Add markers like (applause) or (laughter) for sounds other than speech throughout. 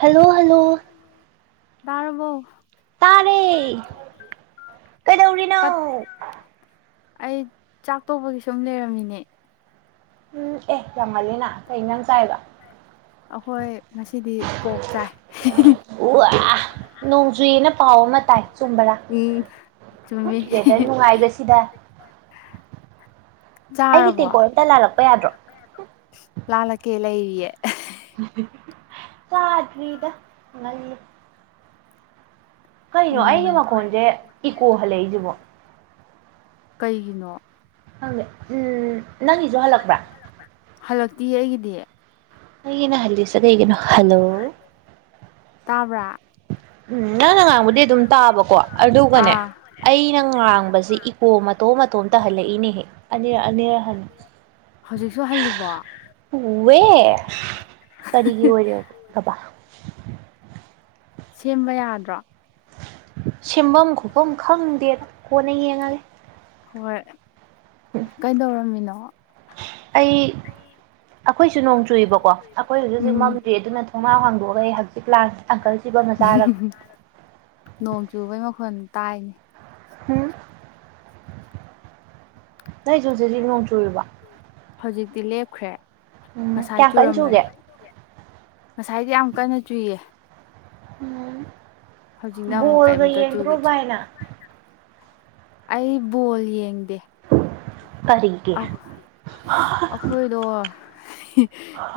hello hello ꯇꯥꯔꯕꯣ ꯇꯥꯔꯦ ꯀꯩꯗꯧꯔꯤꯅꯣ ꯄꯠ ꯑꯩ ꯆꯥꯛ ꯇꯣꯛꯄꯒꯤ ꯁꯨꯝ ꯂꯩꯔꯝꯃꯤꯅꯦ ꯎꯝ ꯑꯦ ꯌꯥꯝ ꯉꯜꯂꯤꯅ ꯀꯩ ꯏꯟꯖꯥꯡ ꯆꯥꯏꯕ ꯑꯩꯈꯣꯏ ꯉꯁꯤꯗꯤ ꯄꯣꯛ ꯆꯥꯏ ꯎꯋꯥ ꯅꯣꯡ ꯆꯨꯏꯅ ꯄꯥꯎ ꯑꯃ ꯇꯥꯏ ꯆꯨꯝꯕꯔꯥ ꯎꯝ ꯆꯨꯝꯃꯤ ꯋꯦꯗꯔ ꯅꯨꯡꯉꯥꯏꯕꯁꯤꯗ ꯑꯩꯒꯤ ꯆꯥꯔꯕꯣ ꯇꯦꯡꯀꯣꯠ ꯑꯝꯇ ꯂꯥꯜꯂꯛꯄ ꯌꯥꯗ꯭ꯔꯣ ꯂꯥꯜꯂꯛꯀꯦ ꯂꯩꯔꯤꯌꯦ ꯆꯥꯗ꯭ꯔꯤꯗ ꯉꯜꯂꯤ ꯀꯩꯅꯣ ꯎꯝ ꯑꯩꯒꯤ ꯃꯈꯣꯟꯁꯦ ꯏꯀꯣ ꯍꯜꯂꯛꯏꯁꯤꯕꯣ ꯀꯩꯒꯤꯅꯣ ꯈꯪꯗꯦ ꯑꯝ ꯅꯪꯒꯤꯁꯨ ꯍꯜꯂꯛꯄ꯭ꯔꯥ ꯍꯜꯂꯛꯇꯤꯌꯦ ꯑꯩꯒꯤꯗꯤ ꯑꯩꯒꯤꯅ ꯍꯜꯂꯤꯁꯦ ꯀꯩꯒꯤꯅꯣ ꯍꯜꯂꯣ ꯇꯥꯕ꯭ꯔꯥ ꯅꯪ ꯅ ꯉꯥꯡꯕꯨꯗꯤ ꯑꯗꯨꯝ ꯇꯥꯕꯀꯣ ꯑꯗꯨꯒꯅꯦ ꯑꯥ ꯑꯩꯅ ꯉꯥꯡꯕꯁꯤ ꯏꯀꯣ ꯃꯇꯣꯝ ꯃꯇꯣꯝ ꯇꯥꯍꯜꯂꯛꯏꯅꯦꯍꯦ ꯑꯅꯤꯔꯛ ꯑꯅꯤꯔꯛ ꯍꯜ ꯍꯧꯖꯤꯛꯁꯨ ꯍꯜꯂꯤꯕꯣ ꯍ ꯋꯦ ꯀꯔꯤꯒꯤ ꯑꯣꯏꯔꯒꯕꯥ ꯁꯦꯝꯕ ꯌꯥꯗ꯭ꯔꯣ ꯁꯦꯝꯐꯝ ꯈꯣꯠꯐꯝ ꯈꯪꯗꯦꯗ ꯀꯣꯟꯅ ꯌꯦꯡꯉꯒꯦ ꯍꯣꯏ ꯀꯩꯗꯧꯔꯝꯃꯤꯅꯣ ꯑꯩ ꯑꯩꯈꯣꯏꯁꯨ ꯅꯣꯡ ꯆꯨꯏꯕꯀꯣ ꯑꯩꯈꯣꯏ ꯍꯧꯖꯤꯛ ꯑꯩꯈꯣꯏ ꯖꯨ ꯅꯣꯡ ꯆꯨꯏꯌꯦꯕꯥꯀꯣ ꯑꯩꯈꯣꯌ ꯍꯧꯖꯤꯛ ꯎꯝ ꯃꯝꯗ꯭ꯔꯤ ꯑꯗꯨꯅ ꯊꯣꯡꯅꯥꯎ ꯍꯥꯡꯗꯣꯛꯑꯒ ꯑꯩ ꯍꯖꯤꯛ ꯂꯥꯡꯉꯤ ꯑꯪꯀꯜꯆꯤꯞ ꯑꯃ ꯆꯥꯔ ꯅꯣꯡ ꯆꯨꯕꯩ ꯃꯈꯣꯟ ꯇꯥꯏꯅꯦ ꯍꯝ ꯅꯣꯏꯁꯨ ꯍꯧꯖꯤꯛ ꯍꯧꯖꯤꯛ ꯅꯣꯡ ꯆꯨꯔꯤꯕ ꯍꯧꯖꯤꯛꯇꯤ ꯂꯦꯞꯈ꯭ꯔꯦ ꯉꯁꯥꯏ ꯀꯌꯥꯝ ꯀꯟꯅ ꯆꯨꯒꯦ ꯆꯨꯔꯝꯕꯅꯦ ꯉꯁꯥꯏꯗꯤ ꯌꯥꯝ ꯀꯟꯅ ꯆꯨꯏꯌꯦ ꯍꯧꯖꯤꯛꯅ ꯎꯝ ꯑꯃꯨꯛ ꯕꯣꯜꯒ ꯀꯩꯝꯇ ꯌꯦꯡꯗ꯭ꯔꯣ ꯆꯨꯈꯤꯗ꯭ꯔꯦ ꯚꯥꯢ ꯅꯪ ꯑꯩ ꯕꯣꯜ ꯌꯦꯡꯗꯦ ꯀꯔꯤꯒꯤ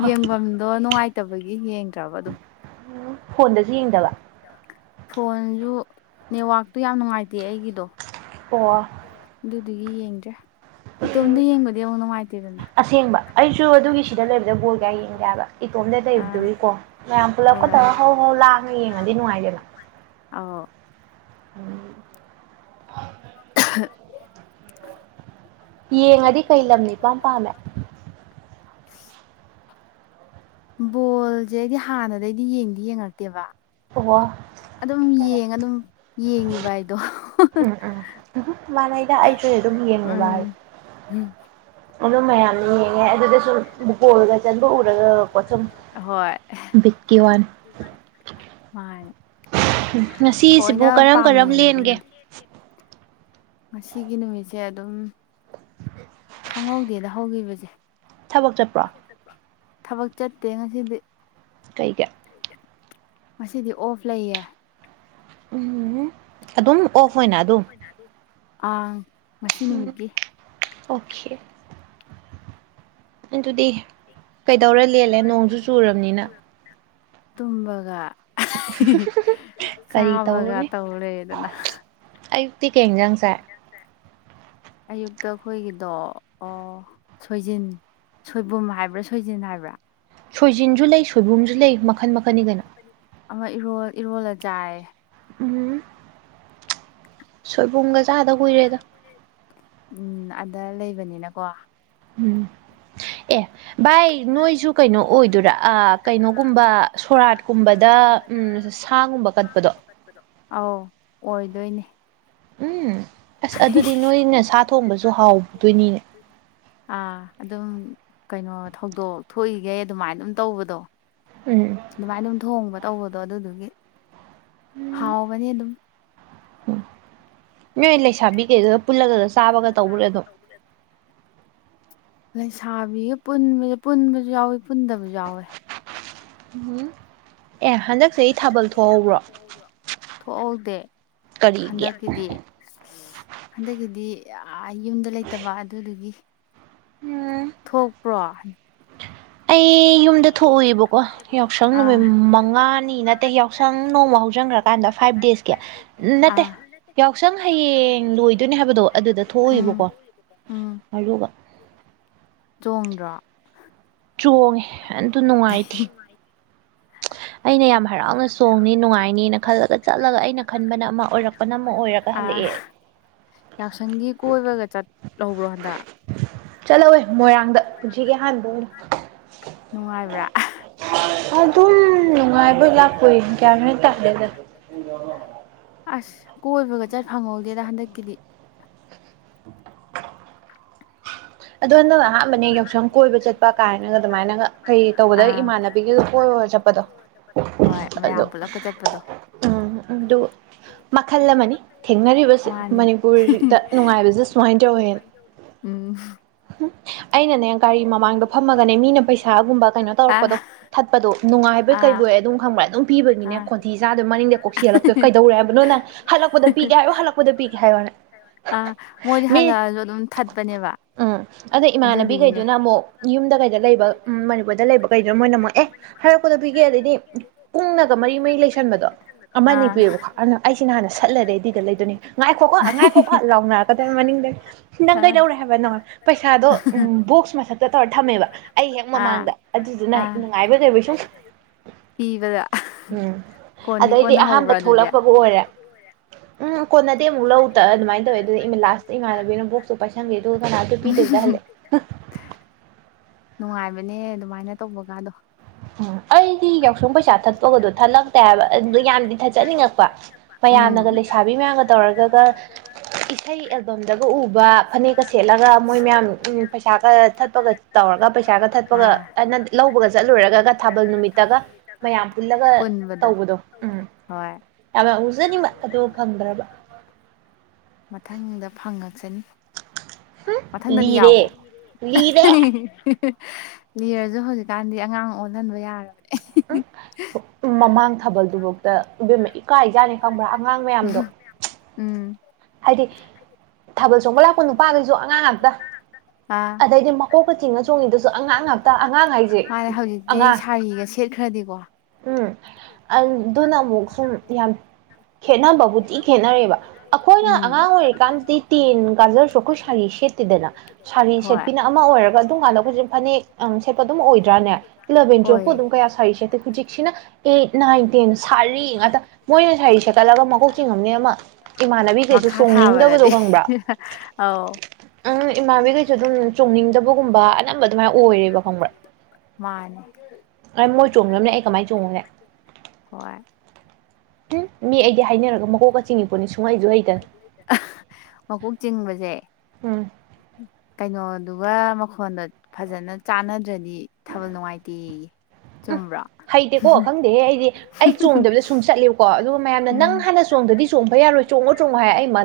ꯌꯦꯡꯕꯝꯗꯣ ꯅꯨꯉꯥꯏꯇꯕꯒꯤ ꯌꯦꯡꯗ꯭ꯔꯕ ꯑꯗꯨꯝ ꯎꯝ ꯐꯣꯟꯗꯁꯨ ꯌꯦꯡꯗꯕ ꯐꯣꯟꯖꯨ ꯅꯦꯠꯋꯥꯛꯇꯣ ꯌꯥꯝ ꯅꯨꯉꯥꯏꯇꯦ ꯑꯩꯒꯤꯗꯣ ꯑꯣ ꯑꯗꯨꯗꯨꯒꯤ ꯌꯦꯡꯗ꯭ꯔꯦ ꯎꯝ ꯏꯇꯣꯝꯇ ꯌꯦꯡꯕꯗꯤ ꯑꯃꯨꯛ ꯅꯨꯡꯉꯥꯏꯇꯦꯗꯅ ꯑꯁꯦꯡꯕ ꯑꯩꯁꯨ ꯑꯗꯨꯒꯤ ꯁꯤꯗ ꯂꯩꯕꯁꯦ ꯕꯣꯜ ꯀꯌꯥ ꯌꯦꯡꯗꯦ ꯍꯥꯢꯕ ꯏꯇꯣꯝꯗ ꯑꯥ ꯂꯩꯕꯗꯨꯒꯤꯀꯣ ꯃꯌꯥꯝ ꯄꯨꯂꯞꯀ ꯍꯣꯏ ꯇꯧ ꯍꯧ ꯍꯧ ꯂꯥꯡꯉ ꯌꯦꯡꯉꯗꯤ ꯅꯨꯡꯉꯥꯏꯗꯅ ꯑꯧ (inaudible) (unintelligible) ꯌꯦꯡꯉꯗꯤ ꯀꯩ ꯂꯝꯅ ꯏꯄꯥꯝ ꯄꯥꯝꯃꯦ (inaudible) ꯕꯣꯜꯁꯦ ꯑꯩꯗꯤ ꯍꯥꯟꯅꯗꯩꯗꯤ ꯌꯦꯡꯗꯤ ꯌꯦꯡꯉꯛꯇꯦꯕ ꯑꯣ ꯑꯗꯨꯝ ꯌꯦꯡꯉ ꯑꯗꯨꯝ ꯌꯦꯡꯉꯤꯕ ꯍꯥꯏꯗꯣ ꯎꯝ ꯎꯝ ꯃꯥꯟꯅꯩꯗ ꯑꯩꯁꯨ ꯑꯗꯨꯝ ꯌꯦꯡꯉꯨꯕ ꯍꯥꯏ ꯎꯝ ꯑꯗꯨ ꯃꯌꯥꯝ ꯌꯦꯡꯉꯦ ꯑꯗꯨꯗ ꯁꯨꯝ ꯒꯣꯜꯒ ꯆꯟꯕ ꯎꯔꯒꯀꯣ ꯁꯨꯝ ꯍꯣꯏ ꯕꯤꯠꯀꯤ ꯋꯥꯅꯦ ꯃꯥꯅꯦ ꯉꯁꯤꯁꯤꯕꯨ ꯊꯑꯣꯏꯅ ꯀꯔꯝ ꯄꯥꯝꯅ ꯀꯔꯝ ꯌꯦꯡꯕꯗꯤ ꯂꯦꯟꯒꯦ ꯌꯦꯡꯗꯦ ꯉꯁꯤꯒꯤ ꯅꯨꯃꯤꯠꯁꯦ ꯑꯗꯨꯝ ꯈꯪꯍꯧꯗꯦꯗ ꯍꯧꯈꯤꯕꯁꯦ ꯊꯕꯛ ꯆꯠꯄ꯭ꯔꯣ ꯊꯕꯛ ꯆꯠꯇꯦ ꯉꯁꯤꯗꯤ ꯀꯩꯒꯤ ꯀꯩꯒꯤ ꯉꯁꯤꯗꯤ ꯑꯣꯐ ꯂꯩꯌꯦ ꯎꯝ ꯑꯗꯨꯝ ꯑꯣꯐ ꯑꯣꯏꯅ ꯑꯗꯨꯝ ꯑꯥꯡ ꯉꯁꯤ ꯅꯨꯃꯤꯠꯀꯤ ꯑꯣꯀꯦ ꯑꯗꯨꯗꯤ ꯀꯩꯗꯧꯔ ꯂꯦꯜꯂꯦ ꯅꯣꯡꯁꯨ ꯆꯨꯔꯝꯅꯤꯅ ꯇꯨꯝꯕꯒ ꯀꯔꯤ ꯆꯥꯕꯒ ꯇꯧꯔꯨꯅꯤ ꯇꯧ ꯂꯩꯔꯦꯗꯅ ꯇꯤ ꯀꯩ ꯍꯦꯟꯖꯥꯡ ꯆꯥꯏ ꯑꯌꯨꯛꯇ ꯈꯣꯏꯒꯤꯗꯣ ꯑꯥ ꯁꯣꯏꯖꯤꯟ ꯁꯣꯏꯕꯨꯝ ꯍꯥꯏꯕ꯭ꯔꯥ ꯁꯣꯏꯖꯤꯟ ꯍꯥꯏꯕ꯭ꯔꯥ ꯁꯣꯏꯖꯤꯟꯁꯨ ꯂꯩ ꯁꯣꯏꯕꯨꯝꯁꯨ ꯂꯩ ꯃꯈꯟ ꯃꯈꯟꯅꯤ ꯀꯩꯅꯣ ꯑꯃ ꯏꯔꯣꯜ ꯏꯔꯣꯜꯂ ꯆꯥꯏ ꯎꯝ ꯁꯣꯏꯕꯨꯝꯒ ꯆꯥꯗ ꯀꯨꯏꯔꯦꯗ ꯎꯝ ꯑꯗ ꯂꯩꯕꯅꯤꯅꯀꯣ ꯎꯝ ꯑꯦ ꯚꯥꯏ ꯅꯣꯏꯁꯨ ꯀꯩꯅꯣ ꯑꯣꯏꯗꯣꯏꯔꯥ ꯀꯩꯅꯣꯒꯨꯝꯕ ꯁꯣꯔꯥꯠꯀꯨꯝꯕꯗ ꯎꯝ ꯁꯥꯒꯨꯝꯕ ꯀꯠꯄꯗꯣ ꯑꯧ ꯑꯣꯏꯗꯣꯏꯅꯦ ꯎꯝ ꯑꯁ ꯑꯗꯨꯗꯤ ꯅꯣꯏꯅ ꯁꯥ ꯊꯣꯡꯕꯁꯨ ꯍꯥꯎꯗꯣꯏꯅꯤ ꯑꯥ ꯑꯗꯨꯝ ꯀꯩꯅꯣ ꯊꯧꯗꯣꯛ ꯊꯣꯛꯏꯒꯩ ꯑꯗꯨꯃꯥꯏꯅ ꯑꯗꯨꯝ ꯇꯧꯕꯗꯣ ꯎꯝ ꯑꯗꯨꯃꯥꯏꯅ ꯑꯗꯨꯝ ꯊꯣꯡꯕ ꯇꯧꯕꯗꯣ ꯑꯗꯨꯗꯨꯒꯤ ꯍꯥꯎꯕꯅꯤ ꯑꯗꯨꯝ ꯎꯝ ꯅꯣꯏ ꯂꯩꯁꯥꯕꯤꯈꯩꯗꯨꯒ ꯄꯨꯜꯂꯒꯒ ꯆꯥꯕꯒ ꯇꯧꯕꯨꯔꯦ ꯑꯗꯨꯝ ꯂꯩꯁꯥꯕꯤꯒꯕ ꯄꯨꯟꯕꯁꯨ ꯌꯥꯎꯋꯤ ꯄꯨꯟꯗꯕꯁꯨ ꯌꯥꯎꯋꯦ (unintelligible) ꯍꯟꯗꯛꯁꯦ ꯑꯦ ꯑꯩ ꯍꯟꯗꯛꯇ ꯊꯥꯕꯜ ꯊꯣꯛꯍꯧꯕ꯭ꯔꯣ ꯊꯣꯛꯍꯧꯕ꯭ꯔꯣ ꯊꯣꯛꯍꯧꯗꯦ ꯀꯔꯤꯒꯤ ꯍꯟꯗꯛꯀꯤꯗꯤ ꯍꯟꯗꯛꯀꯤꯗꯤ ꯌꯨꯝꯗ ꯂꯩꯇꯕ ꯑꯗꯨꯗꯨꯒꯤ ꯎꯝ ꯊꯣꯛꯄ꯭ꯔꯣ ꯑꯩ ꯌꯨꯝꯗ ꯊꯣꯛꯎꯏꯕꯀꯣ ꯌꯥꯎꯁꯪ ꯅꯨꯃꯤꯠ ꯃꯉꯥꯅꯤ ꯅꯠꯇꯦ ꯌꯥꯎꯁꯪ ꯅꯣꯡꯃ ꯍꯧꯖꯥꯟ ꯍꯧꯖꯟ ꯈꯔ ꯀꯥꯟꯗ ꯐꯥꯏꯐ ꯗꯦꯁꯀꯤ ꯅꯠꯇꯦ ꯑꯥ ꯌꯥꯎꯁꯪ ꯍꯌꯦꯡ ꯂꯣꯏꯗꯧꯅꯤ ꯍꯥꯏꯕꯗꯣ ꯑꯗꯨꯗ ꯎꯝ ꯊꯣꯛꯎꯏꯕꯊꯣ ꯎꯝ ꯑꯗꯨꯒ ꯆꯣꯡꯗ꯭ꯔꯣ ꯆꯣꯡꯉꯦ ꯑꯗꯨ ꯅꯨꯡꯉꯥꯏꯇꯦ ꯑꯩꯅ ꯌꯥꯝ ꯍꯔꯥꯎꯅ ꯆꯣꯡꯅꯤ ꯅꯨꯡꯉꯥꯏꯅꯤ ꯈꯜꯂꯒ ꯆꯠꯂꯒ ꯑꯩꯅ ꯈꯟꯕꯅ ꯑꯃ ꯑꯣꯏꯔꯛꯄꯅ ꯑꯃ ꯑꯣꯏꯔꯒ ꯑꯥ ꯍꯜꯂꯛꯑꯦ ꯑꯦ ꯌꯥꯎꯁꯪꯒꯤ ꯀꯣꯏꯕꯒ ꯆꯠ ꯆꯠꯂꯋꯦ ꯃꯣꯏꯔꯥꯡꯗ ꯄꯨꯟꯁꯤꯒꯤ ꯑꯍꯥꯟꯕ ꯑꯣꯏꯅ ꯅꯨꯡꯉꯥꯏꯕ꯭ꯔꯥ ꯑꯗꯨꯝ ꯅꯨꯡꯉꯥꯏꯕꯣꯏ ꯂꯥꯛꯄꯣꯏ ꯒ꯭ꯌꯥꯟ ꯑꯃ ꯇꯗꯦ ꯑꯁ ꯀꯣꯏꯕꯒ ꯆꯠ ꯐꯪꯍꯧꯗꯦꯗ ꯍꯟꯗꯛꯀꯤꯗꯤ (inaudible) ꯑꯗꯣ ꯅꯪ ꯑꯗꯨꯅ ꯑꯍꯥꯟꯕꯅꯦ ꯌꯥꯎꯁꯪ ꯆꯠꯄ ꯀꯣꯏꯕ ꯀꯥꯏꯅꯒ ꯆꯠꯄ ꯀꯥꯏꯅ ꯑꯗꯨꯃꯥꯏꯅꯒ ꯑꯗꯨꯃꯥꯏ ꯀꯩ ꯇꯧꯕꯗ ꯏꯃꯥꯟꯅꯕꯤꯒ ꯅꯃꯥꯟꯅ ꯀꯣꯏꯕꯒ ꯆꯠꯄꯗꯣ ꯍꯣꯏ ꯃꯌꯥꯝ ꯑꯗꯣ ꯄꯨꯜꯂꯞꯄ ꯆꯠꯄꯗꯣ ꯎꯝ ꯑꯗꯣ ꯃꯈꯜ ꯑꯃꯅꯤ ꯊꯦꯡꯅꯔꯤꯕꯁꯦ ꯃꯥꯅꯦ ꯃꯅꯤꯄꯨꯔꯗ ꯅꯨꯡꯉꯥꯏꯕꯁꯦ ꯁꯨꯃꯥꯏꯅ ꯇꯧꯋꯦꯅ ꯎꯝ (inaudible) ꯑꯩꯅꯅꯦ ꯒꯥꯔꯤ ꯃꯃꯥꯡꯗꯣ ꯐꯝꯃꯒꯅꯦ ꯃꯤꯅ ꯄꯩꯁꯥꯒꯨꯝꯕ ꯀꯩꯅꯣ ꯑꯥ ꯇꯧꯔꯛꯄꯗꯣ ꯊꯠꯄꯗꯣ ꯅꯨꯡꯉꯥꯏꯕ ꯕꯣꯢ ꯑꯥ ꯀꯩꯕꯣꯏ ꯑꯗꯨꯝ ꯈꯪꯕ꯭ꯔꯥ ꯑꯗꯨꯝ ꯄꯤꯗꯣꯢꯅꯤꯅꯦ ꯑꯥ ꯈꯣꯟꯊꯤ ꯆꯥꯗꯣꯢ ꯃꯅꯤꯡꯗꯩ ꯀꯣꯛꯁꯤ ꯍꯜꯂꯛꯇꯣꯏ ꯀꯩꯔꯦ ꯍꯥꯏꯕꯅꯣ ꯅꯪ ꯍꯂꯛꯄꯗ ꯄꯤꯒꯦ ꯍꯥꯏꯌꯨ ꯍꯜꯂꯛꯄꯗ ꯄꯤꯒꯦ ꯍꯥꯏꯗꯨꯅ ꯑꯥ ꯃꯣꯏꯗꯤ ꯍꯜꯂꯛꯑꯁꯨ ꯑꯗꯨꯝ ꯊꯠꯄꯅꯦꯕ ꯎꯝ ꯑꯗ ꯑꯗꯨꯗꯨꯒꯤꯅꯦ ꯏꯃꯥꯟꯅꯕꯤꯈꯩꯗꯨꯅ ꯑꯃꯨꯛ ꯌꯨꯝꯗ ꯀꯩꯗ ꯂꯩꯕ ꯎꯝ ꯃꯅꯤꯄꯨꯔꯗ ꯂꯩꯕ ꯀꯩꯗꯨꯅ ꯃꯣꯏꯅ ꯑꯃꯨꯛ ꯑꯦ ꯍꯜꯂꯛꯄꯗ ꯄꯤꯒꯦ ꯑꯗꯩꯗꯤ ꯀꯨꯡꯅꯒ ꯃꯔꯤ ꯃꯔꯤ ꯂꯩꯁꯟꯕꯗꯣ ꯑꯃ ꯅꯤ ꯑꯥ ꯄꯤꯌꯦꯕꯀꯣ ꯑꯗꯨꯅ ꯑꯩꯁꯤꯅ ꯍꯥꯟꯅ ꯁꯠꯂ ꯔꯦꯗꯤꯗ ꯂꯩꯗꯨꯅꯤ ꯉꯥꯏꯈꯣꯀꯣ ꯉꯥꯏꯈꯣꯀꯣ ꯂꯥꯎꯅꯔꯛꯀꯗꯣꯢ ꯃꯅꯤꯡ ꯅꯪ ꯑꯥ ꯀꯩꯗꯧꯔꯦ ꯍꯥꯏꯕꯅꯣ ꯄꯩꯁꯥꯗꯣ ꯑꯝ ꯕꯣꯛꯁ ꯃꯊꯛꯇ ꯇꯧꯔ ꯊꯝꯃꯦꯕ ꯑꯩ ꯍꯦꯛ ꯑꯥ ꯃꯃꯥꯡꯗ ꯑꯗꯨꯗꯨꯅ ꯑꯥ ꯅꯨꯡꯉꯥꯏꯕꯣꯢ ꯀꯩꯕꯣꯢ ꯁꯨꯝ ꯄꯤꯕꯗ ꯎꯝ ꯀꯣꯟꯗꯤ ꯑꯗꯩꯗꯤ ꯀꯣꯟꯅ ꯑꯍꯥꯟꯕ ꯍꯧꯕ꯭ꯔꯥ ꯑꯗꯨꯗꯤ ꯊꯣꯛꯂꯛꯄꯕꯨ ꯑꯣꯏꯔꯦ ꯎꯝ ꯀꯣꯟꯅꯗꯤ ꯑꯃꯨꯛ ꯂꯧ ꯇ ꯑꯗꯨꯃꯥꯏꯅ ꯇꯧꯋꯦ ꯑꯗꯨ ꯏ ꯂꯥꯁꯇ ꯏꯃꯥꯟꯅꯕꯤꯅ ꯕꯣꯛꯁꯇꯨ ꯄꯥꯏꯁꯟꯈꯤ ꯑꯗꯨꯒ ꯀꯅꯥ ꯄꯤꯗꯕꯤꯗ ꯍꯜꯂꯛꯑꯦ ꯅꯨꯡꯉꯥꯏꯕꯅꯦ ꯑꯗꯨꯃꯥꯏꯅ ꯇꯧꯕꯀꯥꯗꯣ ꯎꯝ ꯑꯩꯗꯤ ꯌꯥꯎꯁꯪ ꯄꯩꯁꯥ ꯊꯠꯄꯒꯗꯣ ꯊꯠꯂꯛꯇꯦ ꯍꯥꯏꯕ ꯑꯗꯨ ꯌꯥꯝꯅꯗꯤ ꯊꯠꯆꯅꯤꯡꯉꯛꯄ ꯃꯌꯥꯝ ꯎꯝ ꯑꯗꯣ ꯂꯩꯁꯥꯕꯤ ꯃꯌꯥꯝꯒ ꯇꯧꯔꯒꯒ ꯏꯁꯩ ꯑꯦꯜꯕꯝꯗꯒ ꯎꯕ ꯐꯅꯦꯛꯀ ꯁꯦꯠꯂꯒ ꯃꯣꯏ ꯃꯌꯥꯝ ꯎ ꯄꯩꯁꯥꯒ ꯊꯠꯄꯒ ꯇꯧ ꯄꯩꯁꯥꯒ ꯊꯠꯄꯒ ꯑꯥ ꯑ ꯅꯠ ꯂꯧꯕꯒ ꯆꯠꯂꯨꯔꯒ ꯊꯥꯕꯜ ꯅꯨꯃꯤꯠꯇꯒ ꯃꯌꯥꯝ ꯄꯨꯜꯂꯒ ꯄꯨꯟꯕꯗꯣ ꯇꯧꯕꯗꯣ ꯎꯝ ꯍꯣꯏ ꯌꯥꯝ ꯌꯥꯎ ꯖꯅꯤꯡꯕ ꯑꯗꯨ ꯐꯪꯗ꯭ꯔꯕ ꯃꯊꯪꯗ ꯐꯪꯉꯛꯁꯅꯤ ꯃꯊꯪꯗꯗꯤ ꯂꯤꯔꯦ ꯌꯥꯎꯋꯣ ꯂꯤꯔꯦ (unintelligible) ꯂꯤꯔꯁꯨ ꯍꯧꯖꯤꯛꯀꯥꯟꯗꯤ ꯑꯉꯥꯡ ꯑꯣꯜꯍꯟꯕ ꯌꯥꯔꯕꯅꯦ ꯎꯝ ꯃꯃꯥꯡ ꯊꯥꯕꯜꯗꯨꯐꯥꯎꯇ ꯏꯕꯦꯝꯃ ꯏꯀꯥꯖꯥꯅꯤ ꯈꯪꯕ꯭ꯔꯥ ꯑꯉꯥꯡ ꯃꯌꯥꯝꯗꯣ ꯎꯝ ꯍꯥꯏꯗꯤ ꯊꯥꯕꯜ ꯆꯣꯡꯕ ꯂꯥꯛꯄ ꯅꯨꯄꯥꯈꯩꯁꯨ ꯑꯉꯥꯡ ꯉꯥꯛꯇ ꯑꯥ ꯑꯗꯩꯗꯤ ꯃꯀꯣꯛ ꯆꯤꯡꯉ ꯆꯣꯡꯉꯤꯗꯨꯁꯨ ꯑꯉꯥꯡ ꯉꯥꯛꯇ ꯑꯉꯥꯡ ꯍꯥꯏꯁꯦ ꯃꯥꯅꯦ ꯍꯧꯖꯤꯛꯇꯤ ꯑꯉꯥꯡ ꯁꯥꯔꯤꯒ ꯁꯦꯠꯈ꯭ꯔꯗꯤꯀꯣ ꯎꯝ ꯑꯗꯨꯅ ꯑꯃꯨꯛ ꯁꯨꯝ ꯌꯥꯝ ꯈꯦꯠꯅꯕꯕꯨ ꯊꯤ ꯈꯦꯠꯅꯔꯦꯕ ꯑꯩꯈꯣꯏꯅ ꯑꯉꯥꯡ ꯎꯝ ꯑꯣꯏꯔꯤꯀꯥꯟꯗꯗꯤ ꯇꯦꯟ ꯀꯥꯖꯔꯁꯨ ꯑꯩꯈꯣꯏ ꯁꯥꯔꯤ ꯁꯦꯠꯇꯦꯗꯅ ꯁꯥꯔꯤ ꯍꯣꯏ ꯁꯦꯠꯄꯤꯅ ꯑꯃ ꯑꯣꯏꯔ ꯒ ꯑꯗꯨꯝ ꯀꯥꯟꯗ ꯈꯣꯏꯁꯦ ꯐꯅꯦꯛ ꯁꯦꯠꯄ ꯑꯗꯨꯝ ꯑꯣꯏꯗ꯭ꯔꯥꯅꯦ ꯏꯂꯚꯦꯟ ꯇꯨꯋꯦꯞꯄꯨ ꯑꯣꯏꯌꯦ ꯑꯗꯨꯝ ꯀꯌꯥ ꯁꯥꯔꯤ ꯁꯦꯠꯇꯦ ꯍꯧꯖꯤꯛꯁꯤꯅ ꯑꯩꯠ ꯅꯥꯏꯟ ꯇꯦꯟ ꯁꯥꯔꯤ ꯉꯥꯛꯇ ꯃꯣꯏꯅ ꯁꯥꯔꯤ ꯁꯦꯀꯠꯂꯒ ꯃꯀꯣꯛ ꯆꯤꯡꯉꯝꯅꯤꯅ ꯑꯃ ꯏꯃꯥꯟꯅꯕꯤꯒꯩꯁꯨ ꯃꯈꯥ ꯆꯣꯡꯅꯤꯡꯗꯕꯗꯣ ꯊꯥꯕꯗꯗꯤ ꯈꯪꯕ꯭ꯔꯥ ꯑꯧ ꯎꯝ ꯏꯃꯥꯕꯤꯈꯩꯁꯨ ꯑꯗꯨꯝ ꯆꯣꯡꯅꯤꯡꯗꯕꯒꯨꯝꯕ ꯑꯅꯝꯕ ꯑꯗꯨꯃꯥꯏꯅ ꯑꯣꯏꯔꯦꯕ ꯈꯪꯕ꯭ꯔꯥ ꯃꯥꯅꯦ ꯃꯣꯏ ꯆꯣꯡꯗ꯭ꯔꯕꯅꯤꯅ ꯑꯩ ꯀꯃꯥꯏꯅ ꯆꯣꯡꯉꯨꯅꯦ ꯍꯣꯏ ꯎꯝ ꯃꯤ ꯑꯩꯗꯤ ꯍꯥꯏꯅꯔꯒ ꯃꯀꯣꯛꯀ ꯆꯤꯡꯉꯤꯄꯣꯠꯅꯤ ꯁꯨꯡꯍꯩꯁꯨ ꯍꯩꯇꯅ ꯃꯀꯣꯛ ꯆꯤꯡꯕꯁꯦ ꯎꯝ ꯀꯩꯅꯣꯗꯨꯒ ꯃꯈꯣꯟꯗ ꯐꯖꯅ ꯆꯥꯟꯅꯗ꯭ꯔꯗꯤ ꯊꯥꯕꯜ ꯅꯨꯡꯉꯥꯏꯇꯦꯌꯦ ꯎꯝ ꯆꯨꯝꯕ꯭ꯔꯣ ꯍꯩꯇꯦꯀꯣ ꯈꯪꯗꯦꯍꯦ ꯑꯩꯗꯤ ꯑꯩ ꯆꯣꯡꯗꯕꯤꯗ ꯁꯨꯝ ꯆꯠꯂꯦꯕꯀꯣ ꯑꯗꯨ ꯃꯌꯥꯝꯅ ꯅꯪ ꯎꯝ ꯍꯥꯟꯅ ꯆꯣꯡꯗꯗꯤ ꯆꯣꯡꯕ ꯌꯥꯔꯣꯏ ꯆꯣꯡꯉꯣ ꯆꯣꯡꯉꯣ ꯍꯥꯏ ꯑꯩ ꯃ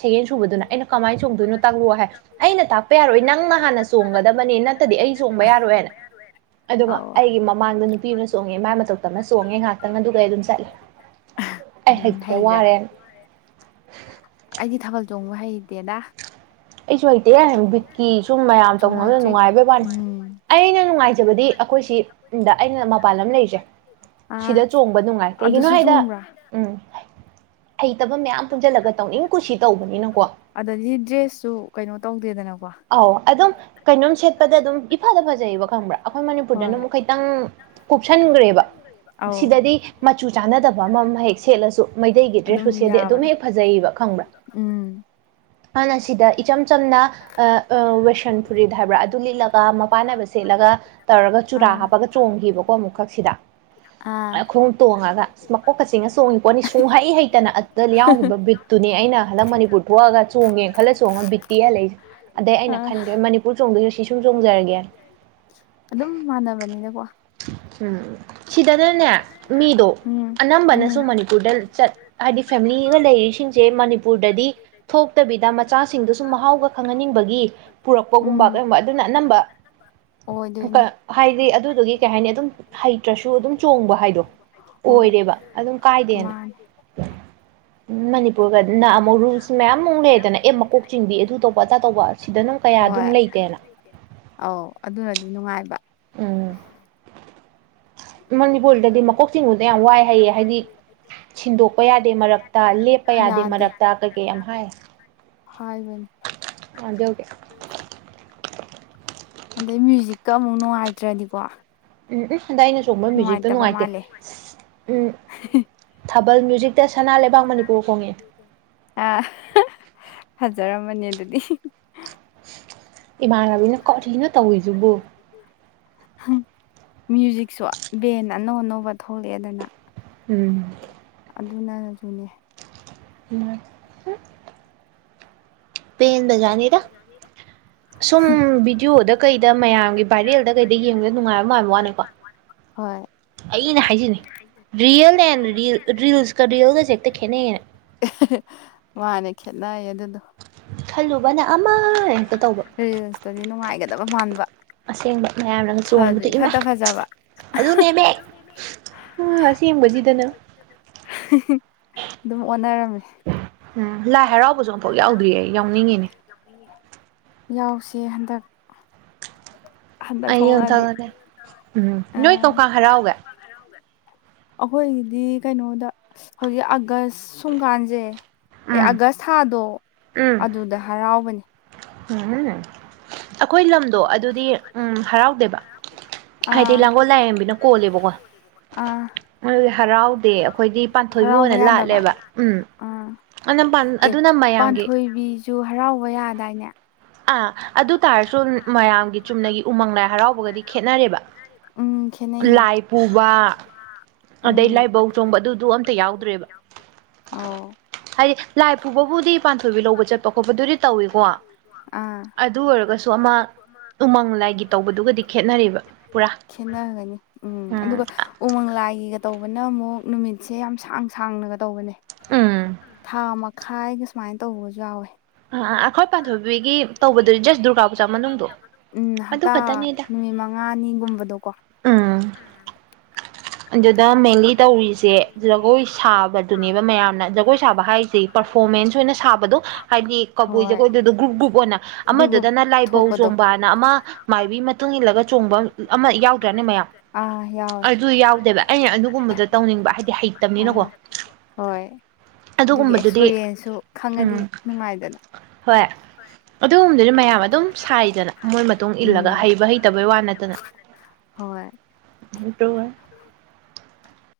ꯁꯦꯀꯦꯟ ꯁꯨꯕꯗꯨꯅ ꯑꯩꯅ ꯀꯃꯥꯏꯅ ꯆꯣꯡꯗꯣꯏꯅꯣ ꯇꯥꯛꯂꯛꯑꯣ ꯍꯥꯏ ꯑꯩꯅ ꯇꯥꯛꯄ ꯌꯥꯔꯣꯏ ꯅꯪꯅ ꯍꯥꯟꯅ ꯆꯣꯡꯒꯗꯕꯅꯤ ꯅꯠꯇꯗꯤ ꯑꯩꯅ ꯆꯣꯡꯕ ꯌꯥꯔꯣꯏꯅ ꯑꯗꯨꯒ ꯑꯧ ꯑꯩꯒꯤ ꯃꯃꯥꯡꯗ ꯅꯨꯄꯤꯗꯨꯅ ꯆꯣꯡꯉꯦ ꯃꯥꯏ ꯃꯇꯧꯇꯝꯃ ꯆꯣꯡꯉꯦ ꯉꯥꯏꯍꯥꯛꯇꯪ ꯑꯗꯨꯒ ꯑꯩ ꯑꯗꯨꯝ ꯆꯠꯂꯦ ꯑꯩ ꯑꯗꯨꯝ ꯍꯩꯇ꯭ꯔꯦ ꯍꯩꯈ꯭ꯔꯦ ꯋꯥꯔꯦꯅ ꯑꯩꯗꯤ ꯊꯥꯕꯜ ꯆꯣꯡꯕ ꯍꯩꯇꯦꯗ ꯑꯩꯁꯨ ꯍꯩꯇꯦꯍꯦ ꯕꯤꯠꯀꯤ ꯁꯨꯝ ꯃꯌꯥꯝ ꯇꯧꯅꯕꯗꯨ ꯆꯣꯡꯉꯛꯇ꯭ꯔꯤ ꯅꯨꯡꯉꯥꯏꯕꯩ ꯋꯥꯅꯤ ꯎꯝ ꯑꯩꯅ ꯅꯨꯡꯉꯥꯏꯖꯕꯗꯤ ꯑꯩꯈꯣꯏꯁꯤꯗ ꯑꯩꯅ ꯃꯄꯥꯟ ꯂꯝ ꯂꯩꯖꯦ ꯑꯥ ꯁꯤꯗ ꯆꯣꯡꯕ ꯅꯨꯡꯉꯥꯏ ꯀꯩꯒꯤꯅꯣ ꯑꯗꯨꯁꯨ ꯍꯥꯏꯗ ꯆꯣꯡꯕ꯭ꯔꯥ ꯎꯝ ꯍꯩꯇꯕ ꯃꯌꯥꯝ ꯄꯨꯟꯁꯤꯜꯂꯒ ꯇꯧꯅꯤꯡ ꯀꯨꯁꯤ ꯇꯧꯕꯅꯤꯅꯀꯣ ꯑꯗꯒꯤ ꯗ꯭ꯔꯦꯁꯁꯨ ꯀꯩꯅꯣ ꯇꯧꯗꯦꯗꯅ ꯑꯧ ꯑꯗꯨꯝ ꯀꯩꯅꯣꯝ ꯁꯦꯠꯄꯗ ꯑꯗꯨꯝ ꯏꯐꯥꯗ ꯐꯖꯩꯌꯦꯕ ꯈꯪꯕ꯭ꯔꯥ ꯑꯩꯈꯣꯏ ꯃꯅꯤꯄꯨꯔꯗꯅ ꯍꯣꯏ ꯑꯃꯨꯛ ꯈꯤꯇꯪ ꯀꯨꯞ ꯁꯟꯒ꯭ꯔꯦꯕ ꯑꯧ ꯁꯤꯗꯗꯤ ꯃꯆꯨ ꯆꯥꯟꯅꯗꯕ ꯑꯃ ꯍꯦꯛ ꯁꯦꯠꯂꯁꯨ ꯃꯩꯇꯩꯒꯤ ꯑꯗꯨꯝ ꯗ꯭ꯔꯦꯁꯄꯨ ꯁꯦꯠꯂꯗꯤ ꯑꯗꯨꯝ ꯍꯦꯛ ꯌꯥꯕꯗꯣ ꯐꯖꯩꯌꯦꯕ ꯈꯪꯕ꯭ꯔꯥ ꯎꯝ ꯑꯗꯨꯅ ꯁꯤꯗ ꯏꯆꯝ ꯆꯝꯅ ꯋꯦꯁꯟ ꯐꯨꯔꯤꯠ ꯍꯥꯏꯕ꯭ꯔꯥ ꯑꯗꯨ ꯂꯤꯠꯂꯒ ꯃꯄꯥꯟꯅꯥꯏꯕ ꯁꯦꯠꯂꯒ ꯇꯧꯔꯒ ꯆꯨꯔꯥ ꯑꯥ ꯍꯥꯞꯄꯒ ꯆꯣꯡ ꯐꯪꯈꯤꯕꯀꯣ ꯑꯃꯨꯛꯈꯛꯁꯤꯗ ꯈꯨꯡꯉꯨꯝ ꯇꯣꯡꯉꯒ ꯃꯀꯣꯛꯀ ꯆꯤꯡꯉ ꯆꯣꯡꯉꯤ ꯄꯣꯠꯅꯤ ꯁꯨꯡ ꯍꯩ ꯍꯩꯇꯅ ꯗ ꯌꯥꯎꯈꯤꯕ ꯕꯤꯠꯇꯨꯅꯦ ꯑꯩꯅ ꯍꯟꯗꯛ ꯃꯅꯤꯄꯨꯔ ꯊꯣꯛꯑꯒ ꯆꯣꯡꯒꯦꯅ ꯈꯜꯂ ꯆꯣꯡꯉꯒ ꯕꯤꯠ ꯇꯦꯛ ꯑꯥ ꯍꯜꯂꯛꯏꯁꯦ ꯑꯗꯩ ꯑꯩꯅ ꯑꯥ ꯈꯟꯈ꯭ꯔꯦ ꯃꯅꯤꯄꯨꯔ ꯆꯣꯡꯗꯣꯏꯁꯨ ꯁꯤ ꯁꯨꯝ ꯆꯣꯡꯖꯔꯒꯦ ꯑꯗꯨꯝ ꯃꯥꯟꯅꯕꯅꯤꯅꯀꯣ ꯎꯝ ꯁꯤꯗꯅꯅꯦ ꯃꯤꯗꯣ ꯎꯝ ꯎꯝ ꯑꯅꯝꯕꯅꯁꯨ ꯃꯅꯤꯄꯨꯔꯗ ꯆꯠ ꯍꯥꯏꯗꯤ ꯐꯦꯃꯤꯂꯤꯒ ꯂꯩꯔꯤꯁꯤ ꯁꯦ ꯃꯅꯤꯄꯨꯔꯗꯗꯤ ꯊꯣꯛꯇꯕꯤꯗ ꯃꯆꯥꯁꯤꯡꯗꯨ ꯁꯨꯝ ꯃꯍꯥꯎꯒ ꯈꯪꯍꯟꯅꯤꯡꯕꯒꯤ ꯄꯨꯔꯛꯄꯒꯨꯝꯕ ꯎꯝ ꯀꯩꯒꯨꯝꯕ ꯑꯗꯨꯅ ꯑꯅꯝꯕ ꯑꯣꯏꯗꯣꯏꯅꯦ ꯍꯥꯏꯗꯤ ꯑꯗꯨꯗꯨꯒꯤ ꯀꯩ ꯍꯥꯏꯅꯤ ꯑꯗꯨꯝ ꯍꯩꯇ꯭ꯔꯁꯨ ꯑꯗꯨꯝ ꯆꯣꯡꯕ ꯍꯥꯏꯗꯣ ꯍꯣꯏ ꯑꯣꯏꯔꯦꯕ ꯑꯗꯨꯝ ꯀꯥꯏꯗꯦꯅ ꯃꯥꯅꯦ ꯄꯨꯒ ꯅ ꯑꯃꯨꯛ ꯔꯨꯜꯁ ꯃꯌꯥꯝꯃꯨꯛ ꯂꯩꯗꯅ ꯑꯦ ꯃꯀꯣꯛ ꯆꯤꯡꯕꯤ ꯑꯗꯨ ꯇꯧꯕ ꯑꯆꯥꯗꯥ ꯇꯧꯕ ꯁꯤꯗꯅ ꯀꯌꯥ ꯍꯣꯏ ꯑꯗꯨꯝ ꯂꯩꯇꯦꯅ ꯑꯧ ꯑꯗꯨꯅꯗꯤ ꯅꯨꯡꯉꯥꯏ ꯎꯝ ꯃꯅꯤꯄꯨꯔꯗꯗꯤ ꯃꯀꯣꯛ ꯆꯤꯡꯕꯗꯣ ꯌꯥꯝ ꯋꯥꯏ ꯍꯩꯌꯦ ꯍꯥꯏꯗꯤ ꯁꯤꯟꯗꯣꯛꯄ ꯌꯥꯗꯦ ꯃꯔꯛꯇ ꯂꯦꯞꯄ ꯌꯥꯗꯦ ꯃꯔꯛꯇ ꯀꯩ ꯀꯩ ꯌꯥꯝ ꯍꯥꯏ ꯍꯥꯏꯕꯅꯤ ꯑꯗꯧꯒꯤ ꯑꯗꯩ ꯃ꯭ꯌꯨꯖꯤꯛꯀ ꯑꯃꯨꯛ ꯅꯨꯡꯉꯥꯏꯇ꯭ꯔꯅꯤꯀꯣ ꯎꯝ ꯎꯝ ꯍꯟꯗꯛ ꯑꯩꯅ ꯆꯣꯡꯕ ꯃ꯭ꯌꯨꯖꯤꯛꯇꯣ ꯅꯨꯡꯉꯥꯏꯇꯦ ꯃꯥꯜꯂꯦ ꯎꯝ ꯊꯥꯕꯜ ꯃ꯭ꯌꯨꯖꯤꯛꯇ ꯁꯅꯥ ꯂꯩꯕꯥꯛ ꯃꯅꯤꯄꯨꯔ ꯈꯣꯡꯉꯛꯑꯦ (unintelligible) ꯐꯖꯔꯝꯃꯅꯤ ꯑꯗꯨꯗꯤ ꯍꯤꯍꯤ ꯏꯃꯥꯟꯅꯕꯤꯅ ꯀꯔꯤꯅꯣ ꯇꯧꯋꯤꯗꯨꯕꯨ ꯃ꯭ꯌꯨꯖꯤꯛꯁꯨ ꯕꯦꯟ ꯑꯅꯧ ꯑꯅꯧꯕ ꯊꯣꯛꯂꯛꯑꯦꯗꯅ ꯎꯝ ꯑꯗꯨꯅꯁꯨꯅꯦ ꯃꯥ ꯍꯝ ꯄꯦꯟꯕ ꯖꯥꯠꯅꯤꯗ ꯁꯨꯝ ꯚꯤꯗꯤꯑꯣꯗ ꯀꯩꯗ ꯃꯌꯥꯝꯒꯤ ꯚꯥꯏꯔꯦꯜꯗ ꯀꯩꯗ ꯌꯦꯡꯕꯗ ꯅꯨꯡꯉꯥꯏꯕ ꯃꯥꯟꯕ ꯋꯥꯅꯤꯀꯣ ꯍꯣꯏ ꯑꯩꯅ ꯍꯥꯏꯖꯤꯅꯤ ꯔꯤꯌꯦꯜ ꯑꯦꯟ ꯔꯤꯜꯁꯀ ꯔꯤꯌꯦꯜꯒꯁꯦ ꯍꯦꯛꯇ ꯈꯦꯠꯅꯩꯌꯦꯅ ꯃꯥꯅꯦ ꯈꯦꯠꯅꯩꯌꯦ ꯑꯗꯨꯗꯣ ꯈꯜꯂꯨꯕꯅ ꯑꯃ ꯍꯦꯛꯇ ꯇꯧꯕ ꯍꯥꯏꯒꯗꯕ ꯃꯥꯟꯕ ꯑꯁꯦꯡꯕ ꯃꯌꯥꯝꯅꯒꯥ ꯐꯁꯨ ꯆꯣꯡꯕꯗꯨ ꯏꯃꯥ ꯏꯐꯠꯇ ꯐꯖꯕ ꯑꯗꯨꯅꯦꯃꯤ ꯎꯝ ꯑꯁꯦꯡꯕꯁꯤꯗꯅ ꯍꯤꯍꯤꯍꯤ ꯑꯗꯨꯝ ꯑꯣꯟꯅꯔꯝꯃꯦ ꯎꯝ ꯂꯥꯏ ꯍꯔꯥꯎꯕꯁꯨ ꯑꯃꯝꯐꯥꯎ ꯌꯥꯎꯗ꯭ꯔꯤꯌꯦ ꯌꯥꯎꯅꯤꯡꯉꯤꯅꯦ ꯌꯥꯎꯁꯦ ꯍꯟꯗꯛ ꯍꯟꯗꯛ ꯑꯩ ꯊꯣꯛꯂꯛꯑꯗꯤ ꯌꯣꯟꯊꯪꯅꯦ ꯎꯝ ꯑ ꯅꯣꯏ ꯀꯝ ꯀꯥꯟ ꯍꯔꯥꯎꯒꯦ ꯑꯩꯈꯣꯏꯒꯤꯗꯤ ꯀꯩꯅꯣꯗ ꯍꯧꯖꯤꯛ ꯑꯥꯒꯁ ꯁꯨꯡꯀꯥꯟꯁꯦ ꯑꯦ ꯎꯝ ꯑꯥꯒꯁ ꯑꯣ ꯎꯝ ꯑꯗꯨꯗ ꯍꯔꯥꯎꯕꯅꯤ ꯎꯝ ꯑꯩꯈꯣꯏ ꯂꯝꯗꯣ ꯑꯗꯨꯗꯤ ꯎꯝ ꯍꯔꯥꯎꯗꯦꯕ ꯍꯥꯏꯗꯤ ꯑꯥ ꯂꯥꯡꯒꯣꯜ ꯂꯥꯏꯔꯦꯝꯕꯤꯅ ꯀꯣꯜꯂꯦꯕꯀꯣ ꯑꯥ ꯑꯗꯨꯗꯤ ꯍꯔꯥꯎꯗꯦ ꯑꯩꯈꯣꯏꯗꯤ ꯄꯥꯟꯊꯣꯏꯕꯤ ꯍꯔꯥꯎꯕ ꯑꯣꯏꯅ ꯌꯥꯗꯕ ꯂꯥꯠꯂꯦꯕ ꯎꯝ ꯑꯥ ꯑꯗꯨꯅ ꯄꯥꯟ ꯑꯦ ꯑꯗꯨꯅ ꯃꯌꯥꯝꯒꯤ ꯄꯥꯟꯊꯣꯏꯕꯤꯁꯨ ꯍꯔꯥꯎꯕ ꯌꯥꯗꯥꯏꯅꯦ ꯑꯥ ꯑꯗꯨ ꯇꯥꯔꯁꯨ ꯃꯌꯥꯝꯒꯤ ꯆꯨꯝꯅꯒꯤ ꯎꯃꯪ ꯂꯥꯏ ꯍꯔꯥꯎꯕꯒꯗꯤ ꯈꯦꯠꯅꯔꯦꯕ ꯎꯝ ꯈꯦꯠꯅꯩꯌꯦ ꯂꯥꯏ ꯑꯩ ꯄꯨꯨꯕ ꯎꯝ ꯑꯣ ꯍꯥꯏꯗꯤ ꯂꯥꯏ ꯄꯨꯕꯕꯨꯗꯤ ꯄꯥꯟꯊꯣꯏꯕꯤ ꯂꯧꯕ ꯆꯠꯄ ꯈꯣꯠꯄꯗꯨꯗꯤ ꯇꯧꯏꯀꯣ ꯑꯗꯨ ꯑꯣꯏ ꯑꯃꯥ ꯄꯨꯔꯥ ꯈꯦꯠꯅ ꯔꯝꯒꯅꯤ ꯎꯝ ꯑꯗꯨꯒ ꯎꯪ ꯎꯃꯪ ꯂꯥꯏꯒꯤꯒ ꯇꯧꯕꯅ ꯑꯃꯨꯛ ꯅꯨꯃꯤꯠꯁꯦ ꯌꯥꯝ ꯁꯥꯡ ꯁꯥꯡꯅꯒ ꯇꯧꯕꯅꯦ ꯎꯝ ꯊꯥ ꯃ ꯈꯥꯏꯒ ꯁꯨꯝꯃꯥꯏꯅ ꯇꯧꯕꯒꯖꯨ ꯌꯥꯎꯋꯦ ꯑ ꯑꯩꯈꯣꯏ ꯄꯥꯟꯊꯣꯏꯕꯤꯒꯤ ꯇꯧꯕꯗꯗꯤ ꯖꯁ ꯗꯨꯔꯒꯥ ꯄꯨꯖꯥ ꯃꯅꯨꯡꯗꯣ ꯎꯝ ꯑꯗꯨ ꯍꯇꯥ ꯈꯛꯇꯅꯤꯗ ꯅꯨꯃꯤꯠ ꯃꯉꯥꯅꯤꯒꯨꯝꯕꯗꯣꯀꯣ ꯎꯝ ꯑꯗꯨꯗ ꯃꯦꯟꯂꯤ ꯇꯧꯔꯤꯁꯦ ꯖꯒꯣꯏ ꯁꯥꯕꯗꯨꯅꯦꯕ ꯃꯌꯥꯝꯅ ꯖꯒꯣꯏ ꯁꯥꯕ ꯍꯥꯏꯁꯦ ꯄꯔꯐꯣꯝ ꯃꯦꯟꯁ ꯑꯣꯏꯅ ꯁꯥꯕꯗꯣ ꯍꯥꯏꯗꯤ ꯀꯕꯨꯏ ꯍꯣꯏ ꯖꯒꯣꯏꯗꯨꯗ ꯒ꯭ꯔꯨꯞ ꯒ꯭ꯔꯨꯞ ꯑꯣꯏꯅ ꯒ꯭ꯔꯨꯞ ꯒ꯭ꯔꯨꯞ ꯑꯃꯗꯨꯗꯅ ꯂꯥꯏꯕꯧ ꯊꯣꯛꯄꯗꯣ ꯆꫭꯡꯕꯅ ꯑꯃ ꯃꯥꯏꯕꯤ ꯃꯇꯨꯡ ꯏꯜꯂꯒ ꯆꯣꯡꯕ ꯑꯃ ꯌꯥꯎꯗ꯭ꯔꯅꯦ ꯃꯌꯥꯝ ꯑꯥ ꯌꯥꯎꯋꯦ ꯑꯗꯨ ꯌꯥꯎꯗꯦ ꯑꯗꯨꯒꯨꯝꯕꯗꯣ ꯇꯧꯅꯤꯡꯕ ꯍꯥꯏꯗꯤ ꯍꯩꯇꯞꯅꯤꯅꯀꯣ ꯑꯥ ꯍꯣꯏ ꯑꯗꯨꯒꯤ ꯑꯗꯨꯒꯨꯝꯕꯗꯨꯗꯤ ꯑꯦꯛꯁꯄꯤꯔꯤꯌꯦꯟꯁꯁꯨ ꯈꯪꯉꯗꯤ ꯎꯝ ꯅꯨꯡꯉꯥꯏꯗꯅ ꯍꯣꯏ ꯑꯗꯨꯒꯨꯝꯕꯗꯨꯗꯤ ꯃꯌꯥꯝ ꯑꯗꯨꯝ ꯁꯥꯏꯗꯅ ꯃꯣꯏ ꯃꯇꯨꯡ ꯏꯜꯂꯒ ꯎꯝ ꯍꯩꯕ ꯍꯩꯇꯕꯩ ꯋꯥ ꯅꯠꯇꯅ ꯍꯣꯏ (unintelligible)